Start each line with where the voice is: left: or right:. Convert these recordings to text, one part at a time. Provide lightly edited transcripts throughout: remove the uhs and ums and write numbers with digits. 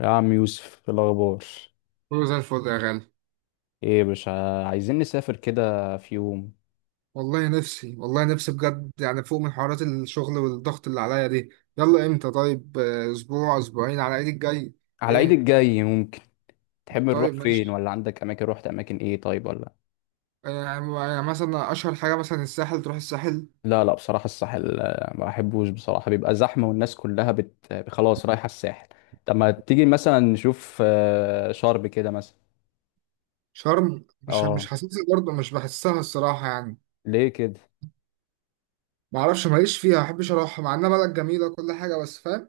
left: يا عم يوسف، إيه الأخبار؟
right: كله زي الفل يا غالي.
left: إيه يا باشا؟ عايزين نسافر كده في يوم.
right: والله نفسي بجد، يعني فوق من حوارات الشغل والضغط اللي عليا دي. يلا امتى طيب اسبوع اسبوعين على ايد الجاي.
left: على العيد
right: ايه
left: الجاي ممكن. تحب نروح
right: طيب
left: فين؟
right: ماشي.
left: ولا عندك أماكن روحت؟ أماكن إيه طيب؟ ولا
right: يعني مثلا اشهر حاجة، مثلا الساحل تروح الساحل.
left: لا لا، بصراحة الساحل ما بحبوش بصراحة، بيبقى زحمة والناس كلها خلاص رايحة الساحل. طب ما تيجي مثلا نشوف شرم كده مثلا.
right: شرم مش
left: آه،
right: حاسسها برضه، مش بحسها الصراحة يعني.
left: ليه كده؟
right: معرفش، ماليش فيها، ما بحبش اروحها مع انها بلد جميلة كل حاجة، بس فاهم.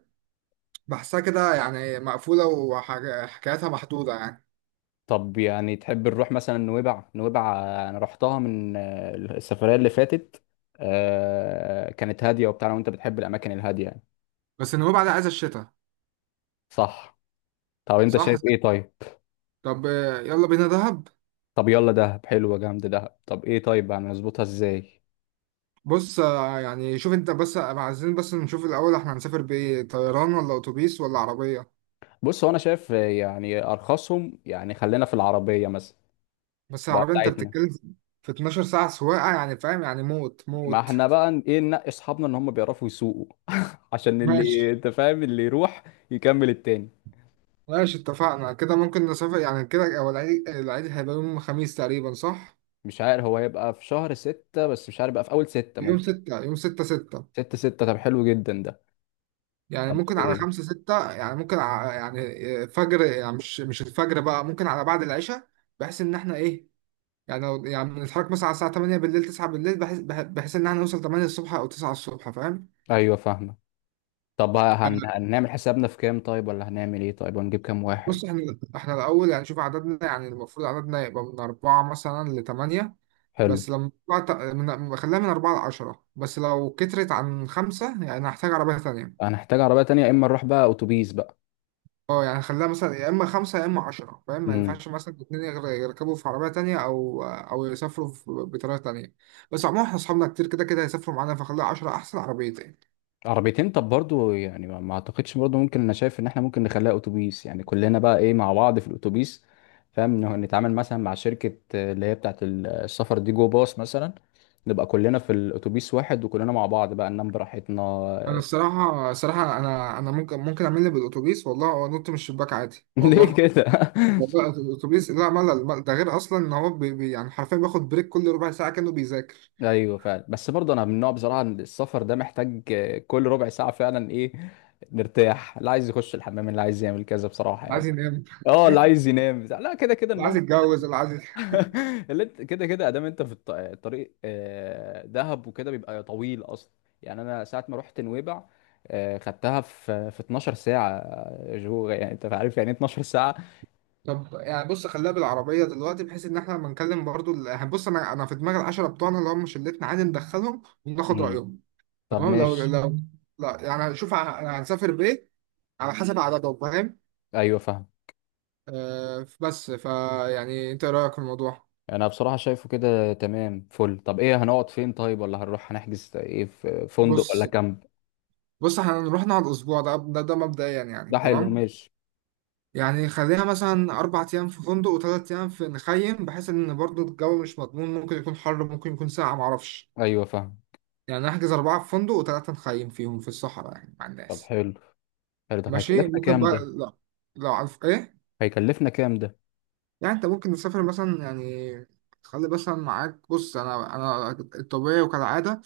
right: بحسها كده يعني مقفولة وحكاياتها محدودة يعني.
left: طب يعني تحب نروح مثلا نويبع؟ أنا رحتها من السفرية اللي فاتت. كانت هادية وبتاع، وأنت بتحب الأماكن الهادية يعني.
right: بس النوبة بعد عايزة الشتاء.
left: صح. طب انت
right: صح.
left: شايف ايه طيب؟
right: طب يلا بينا دهب.
left: طب يلا دهب، حلوه جامد دهب. طب ايه طيب، يعني نظبطها ازاي؟
right: بص يعني شوف انت، بس عايزين بس نشوف الاول احنا هنسافر بايه، طيران ولا اتوبيس ولا عربيه.
left: بص هو انا شايف يعني ارخصهم، يعني خلينا في العربيه مثلا.
right: بس
left: تبقى
right: العربيه انت
left: بتاعتنا.
right: بتتكلم في 12 ساعه سواقه، يعني فاهم، يعني موت
left: ما
right: موت.
left: احنا بقى ايه، ننقي اصحابنا ان هم بيعرفوا يسوقوا. عشان اللي
right: ماشي
left: انت فاهم، اللي يروح يكمل التاني.
right: ماشي، اتفقنا كده. ممكن نسافر يعني كده. هو العيد هيبقى يوم خميس تقريبا، صح.
left: مش عارف هو هيبقى في شهر ستة، بس مش عارف بقى، في اول ستة
right: يوم
left: ممكن.
right: 6، يوم 6 6.
left: ستة ستة. طب حلو جدا ده.
right: يعني
left: طب
right: ممكن على
left: ايه؟
right: 5 6، يعني ممكن يعني فجر، يعني مش الفجر بقى، ممكن على بعد العشاء. بحيث ان احنا ايه، يعني لو يعني بنتحرك مثلا على الساعة 8 بالليل 9 بالليل، بحيث إن احنا نوصل 8 الصبح أو 9 الصبح، فاهم؟
left: ايوه فاهمه. طب
right: آه،
left: هنعمل حسابنا في كام طيب؟ ولا هنعمل ايه طيب؟ هنجيب كام
right: بص،
left: واحد؟
right: احنا الأول يعني شوف عددنا، يعني المفروض عددنا يبقى من أربعة مثلا لتمانية.
left: حلو.
right: بس لما طلع من خليها من أربعة لعشرة، بس لو كترت عن خمسة يعني هحتاج عربية تانية.
left: هنحتاج عربية تانية، يا إما نروح بقى أتوبيس بقى.
right: اه يعني خليها مثلا يا إما خمسة يا إما عشرة، فاهم؟ ما
left: امم
right: ينفعش مثلا الاتنين يركبوا في عربية تانية، أو يسافروا بطريقة تانية. بس عموما احنا أصحابنا كتير، كده كده هيسافروا معانا، فخليها عشرة، أحسن عربيتين.
left: عربيتين. طب برضو يعني ما أعتقدش، برضو ممكن، أنا شايف إن إحنا ممكن نخليها أتوبيس، يعني كلنا بقى إيه مع بعض في الأتوبيس. فاهم إنه نتعامل مثلا مع شركة اللي هي بتاعة السفر دي، جو باص مثلا. نبقى كلنا في الأتوبيس واحد، وكلنا مع بعض بقى ننام براحتنا.
right: انا الصراحه انا ممكن اعمل لي بالاتوبيس والله، وانط من الشباك عادي
left: ليه
right: والله.
left: كده؟
right: والله الاتوبيس، لا ملل ده، غير اصلا ان هو بي يعني حرفيا بياخد بريك كل ربع ساعه كانه بيذاكر.
left: ايوه فعلا. بس برضه انا من النوع بصراحه إن السفر ده محتاج كل ربع ساعه فعلا ايه. نرتاح، اللي عايز يخش الحمام، اللي عايز يعمل كذا بصراحه
right: اللي
left: يعني.
right: عايز ينام
left: اه، اللي عايز ينام بتاع لا كده كده
right: اللي عايز
left: النوم.
right: يتجوز، اللي عايز.
left: اللي انت كده كده ادام، انت في الطريق دهب وكده بيبقى طويل اصلا. يعني انا ساعه ما رحت نويبع، خدتها في 12 ساعه، جو. يعني انت عارف يعني ايه 12 ساعه؟
right: طب يعني بص، خليها بالعربيه دلوقتي، بحيث ان احنا لما نكلم برضو يعني بص، انا في دماغي العشره بتوعنا اللي هم شلتنا، عادي ندخلهم وناخد
left: مم.
right: رايهم.
left: طب
right: تمام. لو
left: ماشي.
right: لو لا، يعني شوف يعني هنسافر بايه، على حسب عددهم، فاهم.
left: ايوه فاهم.
right: آه بس فيعني انت إيه رايك في الموضوع؟
left: انا بصراحه شايفه كده تمام فل. طب ايه هنقعد فين طيب؟ ولا هنروح هنحجز ايه، في فندق ولا
right: بص
left: كامب؟
right: بص احنا هنروح نقعد اسبوع، ده مبدئيا
left: ده
right: يعني
left: حلو،
right: تمام.
left: ماشي.
right: يعني خليها مثلا 4 ايام في فندق و3 ايام في نخيم، بحيث ان برضو الجو مش مضمون، ممكن يكون حر ممكن يكون ساقع، معرفش.
left: ايوه فاهم.
right: يعني نحجز اربعه في فندق وثلاثه نخيم فيهم في الصحراء يعني مع
left: طب
right: الناس.
left: حلو. حلو. طب
right: ماشي
left: هيكلفنا
right: ممكن
left: كام
right: بقى،
left: ده؟
right: لا، لا عارف ايه.
left: هيكلفنا كام ده؟
right: يعني انت ممكن تسافر مثلا، يعني تخلي مثلا معاك، بص انا الطبيعي وكالعاده،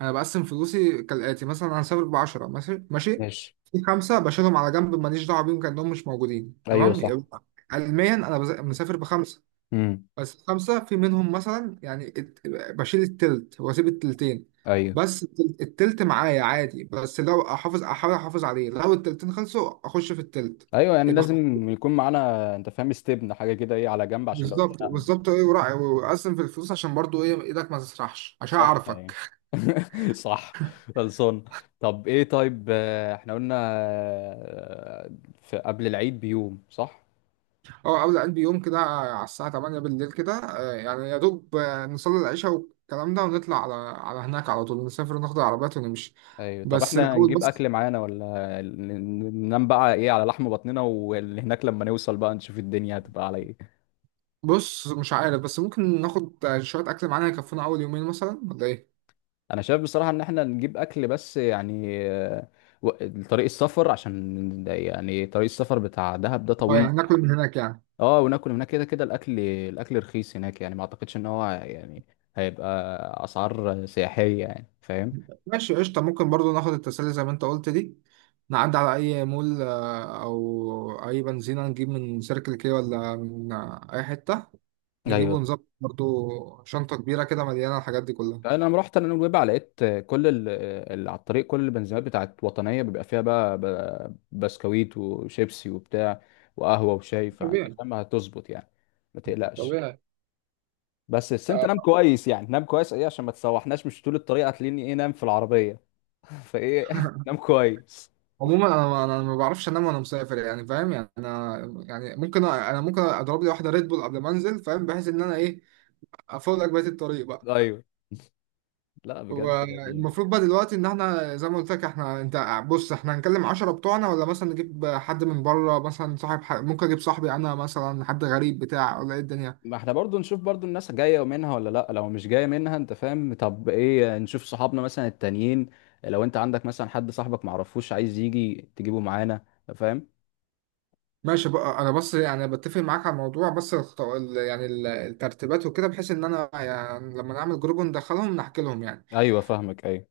right: انا بقسم فلوسي كالاتي مثلا. انا سابق بعشرة، ماشي ماشي.
left: ماشي.
right: في خمسة بشيلهم على جنب، ماليش دعوة بيهم كأنهم مش موجودين
left: ايوه
right: تمام،
left: صح.
right: يبقى علميا انا مسافر بخمسة.
left: امم
right: بس خمسة في منهم مثلا، يعني بشيل التلت واسيب التلتين.
left: ايوه
right: بس التلت معايا عادي، بس لو احاول احافظ عليه، لو التلتين خلصوا اخش في التلت.
left: ايوه، يعني
right: يبقى خ-
left: لازم يكون معانا، انت فاهم، استبن حاجه كده ايه على جنب، عشان لو
right: بالظبط
left: اتزنقنا.
right: بالظبط ايه، وراعي واقسم في الفلوس عشان برضو ايه، ايدك ما تسرحش عشان
left: صح يعني.
right: اعرفك.
left: صح. خلصان. طب ايه طيب، احنا قلنا في قبل العيد بيوم، صح؟
right: اه، قبل قلبي يوم كده على الساعة 8 بالليل كده، يعني يا دوب، نصلي العشاء والكلام ده، ونطلع على هناك، على طول نسافر ناخد العربيات ونمشي.
left: ايوه. طب
right: بس
left: احنا
right: الأول
left: هنجيب
right: بس.
left: اكل معانا، ولا ن- ننام بقى ايه على لحم بطننا، واللي هناك لما نوصل بقى نشوف الدنيا هتبقى على ايه؟
right: بص مش عارف، بس ممكن ناخد شوية أكل معانا يكفونا أول يومين مثلا ولا إيه؟
left: انا شايف بصراحه ان احنا نجيب اكل، بس يعني طريق السفر، عشان يعني طريق السفر بتاع دهب ده
right: اه
left: طويل.
right: يعني ناكل من هناك يعني.
left: اه وناكل هناك، كده كده الاكل رخيص هناك، يعني ما اعتقدش ان هو يعني هيبقى اسعار سياحيه، يعني فاهم.
right: ماشي قشطة، ممكن برضو ناخد التسلي زي ما أنت قلت دي، نعدي على أي مول أو أي بنزينة، نجيب من سيركل كي ولا من أي حتة، نجيب
left: ايوه.
right: ونظبط برضو. شنطة كبيرة كده مليانة الحاجات دي كلها.
left: انا لما رحت انا نويبع لقيت كل اللي على الطريق، كل البنزينات بتاعت وطنيه بيبقى فيها بقى بسكويت وشيبسي وبتاع، وقهوه وشاي، فانت فاهم هتظبط يعني. ما تقلقش.
right: طبيعي
left: بس انت نام
right: آه،
left: كويس، يعني نام كويس ايه عشان ما تسوحناش، مش طول الطريق هتلاقيني ايه نام في العربيه. فايه. نام كويس.
right: عموما انا ما بعرفش انام وانا مسافر، يعني فاهم، يعني انا يعني ممكن انا ممكن اضرب لي واحده ريد بول قبل ما انزل، فاهم، بحيث ان انا ايه، افوق بقيه الطريق بقى.
left: ايوه. لا بجد يعني.
right: والمفروض بقى دلوقتي ان احنا زي ما قلت لك، احنا، انت بص احنا هنكلم عشرة بتوعنا، ولا مثلا نجيب حد من بره مثلا، صاحب ممكن اجيب صاحبي انا مثلا، حد غريب بتاع، ولا ايه الدنيا.
left: ما احنا برضو نشوف برضو الناس جاية منها ولا لا، لو مش جاية منها انت فاهم، طب ايه، نشوف صحابنا مثلا التانيين. لو انت عندك مثلا حد صاحبك معرفوش عايز يجي، تجيبه معانا. فاهم؟
right: ماشي بقى، انا بس يعني بتفق معاك على الموضوع، بس يعني الترتيبات وكده، بحيث ان انا يعني لما نعمل جروب وندخلهم نحكي لهم يعني.
left: ايوه فاهمك، ايوه.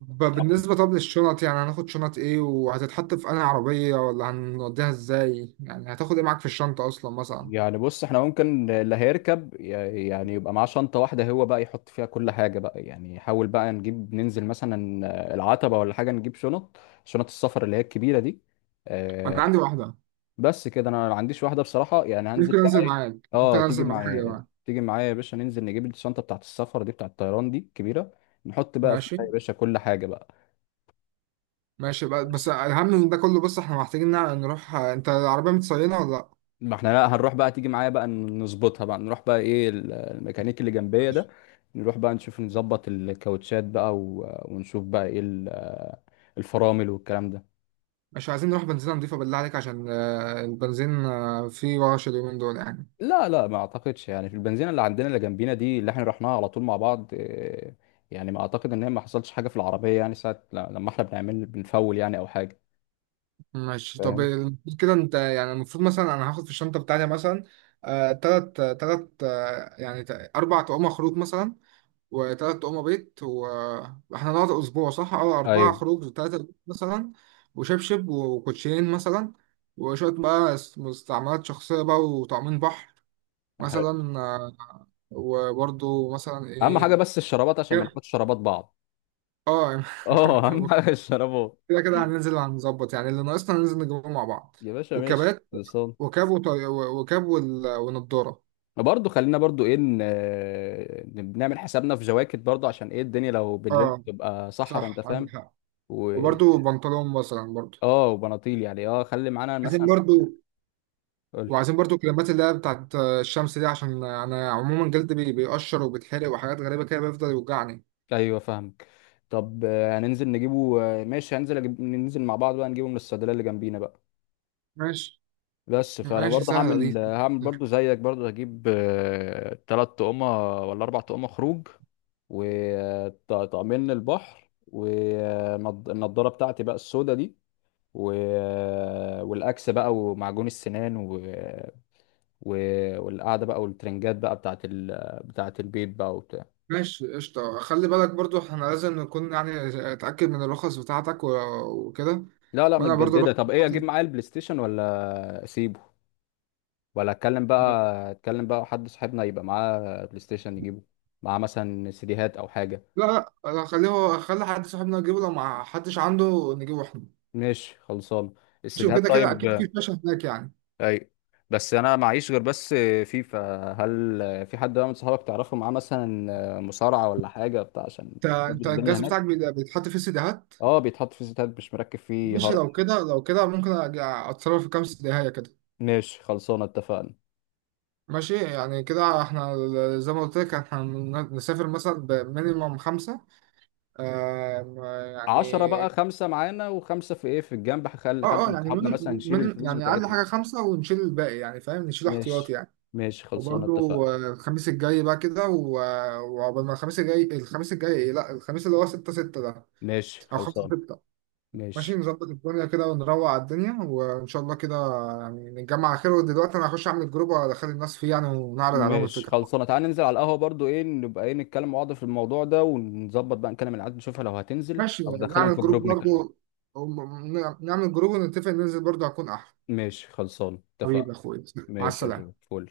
left: طب
right: بالنسبة طب للشنط، يعني هناخد شنط ايه، وهتتحط في انهي عربية، ولا هنوديها ازاي، يعني هتاخد ايه معاك في الشنطة اصلا مثلا.
left: يعني بص، احنا ممكن اللي هيركب يعني يبقى معاه شنطة واحدة، هو بقى يحط فيها كل حاجة بقى، يعني حاول بقى نجيب ننزل مثلا العتبة ولا حاجة، نجيب شنط، شنط السفر اللي هي الكبيرة دي.
right: انا
left: آه،
right: عندي واحدة.
left: بس كده انا ما عنديش واحده بصراحه، يعني هنزل
right: ممكن
left: بقى
right: انزل
left: ايه؟
right: معاك. ممكن
left: اه تيجي
right: انزل معاك يا
left: معايا.
right: جماعة.
left: تيجي معايا يا باشا، ننزل نجيب الشنطه بتاعت السفر دي، بتاعت الطيران دي كبيره. نحط بقى فيها
right: ماشي.
left: يا باشا كل حاجه بقى.
right: ماشي بقى. بس
left: بس،
right: اهم من ده كله، بص احنا محتاجين نروح، انت العربية متصينة ولا لا؟
left: ما احنا لا هنروح بقى تيجي معايا بقى نظبطها بقى، نروح بقى ايه الميكانيك اللي جنبيه ده.
right: ماشي.
left: نروح بقى نشوف نظبط الكاوتشات بقى، ونشوف بقى ايه الفرامل والكلام ده.
right: مش عايزين نروح بنزينة نضيفة بالله عليك عشان البنزين، فيه ورش اليومين دول يعني.
left: لا لا ما اعتقدش يعني، في البنزينه اللي عندنا اللي جنبينا دي، اللي احنا رحناها على طول مع بعض، يعني ما اعتقد ان هي ما حصلش حاجه في العربيه يعني، ساعه لما احنا بنعمل بنفول يعني او حاجه.
right: ماشي، طب
left: فاهم.
right: المفروض كده انت يعني، المفروض مثلا انا هاخد في الشنطه بتاعتي مثلا، تلات تلات يعني اربع طقم خروج مثلا، وتلات طقم بيت، واحنا نقعد اسبوع صح؟ اه، اربعه
left: ايوه
right: خروج تلاته بيت مثلا. وشبشب وكوتشين مثلا. وشويه بقى مستعملات شخصيه بقى، وطعمين بحر
left: حلو.
right: مثلا، وبرضو مثلا
left: اهم حاجه
right: ايه،
left: بس الشرابات، عشان ما
right: كده.
left: ناخدش شرابات بعض.
right: اه
left: اه، اهم حاجه الشرابات.
right: كده كده هننزل على المظبط، يعني اللي ناقصنا هننزل نجيبه مع بعض.
left: يا باشا ماشي
right: وكبات،
left: خلصان.
right: وكاب ونضارة.
left: برضه خلينا برضه ايه نعمل حسابنا في جواكت برضه، عشان ايه الدنيا لو بالليل
right: اه
left: تبقى صحرا انت
right: صح عندك
left: فاهم.
right: حق.
left: و
right: وبرده بنطلون مثلا برضو،
left: اه وبناطيل يعني، اه خلي معانا
right: عايزين
left: مثلا.
right: برضو.
left: قول لي.
right: وعايزين برضو كريمات، اللي هي بتاعت الشمس دي، عشان انا عموما جلدي بيقشر وبيتحرق وحاجات غريبة كده بيفضل يوجعني.
left: ايوه فاهمك. طب هننزل نجيبه، ماشي هننزل ننزل مع بعض بقى نجيبه من الصيدليه اللي جنبينا بقى.
right: ماشي.
left: بس فانا
right: ماشي
left: برضه
right: سهلة دي.
left: هعمل برضه زيك، برضه هجيب ثلاث طقمه ولا اربع طقمه خروج، وطقمين البحر، والنضاره بتاعتي بقى السودا دي، و... والاكس بقى ومعجون السنان، و... والقعده بقى، والترنجات بقى بتاعت بتاعت البيت بقى وبتاع.
right: ماشي قشطة، خلي بالك برضو احنا لازم نكون يعني اتأكد من الرخص بتاعتك وكده.
left: لا لا
right: وانا برضو
left: متجدده.
right: الرخص
left: طب ايه، اجيب
right: بتاعتي.
left: معايا البلاي ستيشن ولا اسيبه؟ ولا اتكلم بقى، اتكلم بقى حد صاحبنا يبقى معاه بلاي ستيشن نجيبه، معاه مثلا سيديهات او حاجه.
right: لا لا، خليه هو، خلي حد صاحبنا يجيبه، لو ما حدش عنده نجيبه احنا.
left: ماشي خلصان.
right: ماشي،
left: السيديهات
right: وكده كده اكيد
left: طيب.
right: في شاشه هناك يعني.
left: اي. بس انا معيش غير بس فيفا. هل في حد بقى من صحابك تعرفه معاه مثلا مصارعه ولا حاجه بتاع، عشان
right: انت
left: نظبط
right: انت
left: الدنيا
right: الجهاز بتاعك
left: هناك؟
right: بيتحط فيه سيديهات.
left: اه بيتحط في سيديهات، مش مركب فيه
right: ماشي،
left: هارد.
right: لو كده ممكن اتصرف في كام سيديهايه كده.
left: ماشي خلصانه اتفقنا.
right: ماشي، يعني كده احنا زي ما قلت لك، احنا نسافر مثلا بمينيمم خمسه. آم، يعني
left: عشرة بقى، خمسة معانا وخمسة في ايه في الجنب، هخلي حد
right: اه اه،
left: من
right: يعني
left: صحابنا مثلا يشيل الفلوس
right: يعني اقل
left: بتاعتنا.
right: حاجه خمسه، ونشيل الباقي، يعني فاهم، نشيل احتياطي
left: ماشي.
right: يعني.
left: ماشي خلصانه
right: وبرضو
left: اتفقنا.
right: الخميس الجاي بقى كده، وعقبال ما الخميس الجاي إيه؟ لا، الخميس اللي هو 6 6 ده،
left: ماشي
right: او 5
left: خلصان.
right: 6. ماشي،
left: ماشي.
right: نظبط الدنيا كده ونروق على الدنيا وان شاء الله كده. يعني نتجمع على خير، ودلوقتي انا هخش اعمل جروب وادخل الناس فيه يعني، ونعرض عليهم
left: ماشي
right: الفكره.
left: خلصانه، تعالى ننزل على القهوه برضو ايه، نبقى ايه نتكلم مع بعض في الموضوع ده ونظبط بقى، نكلم العيال نشوفها لو هتنزل
right: ماشي،
left: او ندخلهم
right: نعمل
left: في
right: جروب
left: الجروب نتكلم.
right: برضو. وم- نعمل جروب ونتفق ننزل برضو، هكون احلى.
left: ماشي خلصانه
right: حبيبي يا
left: اتفقنا.
right: اخويا. مع
left: ماشي يا جو،
right: السلامه.
left: فل.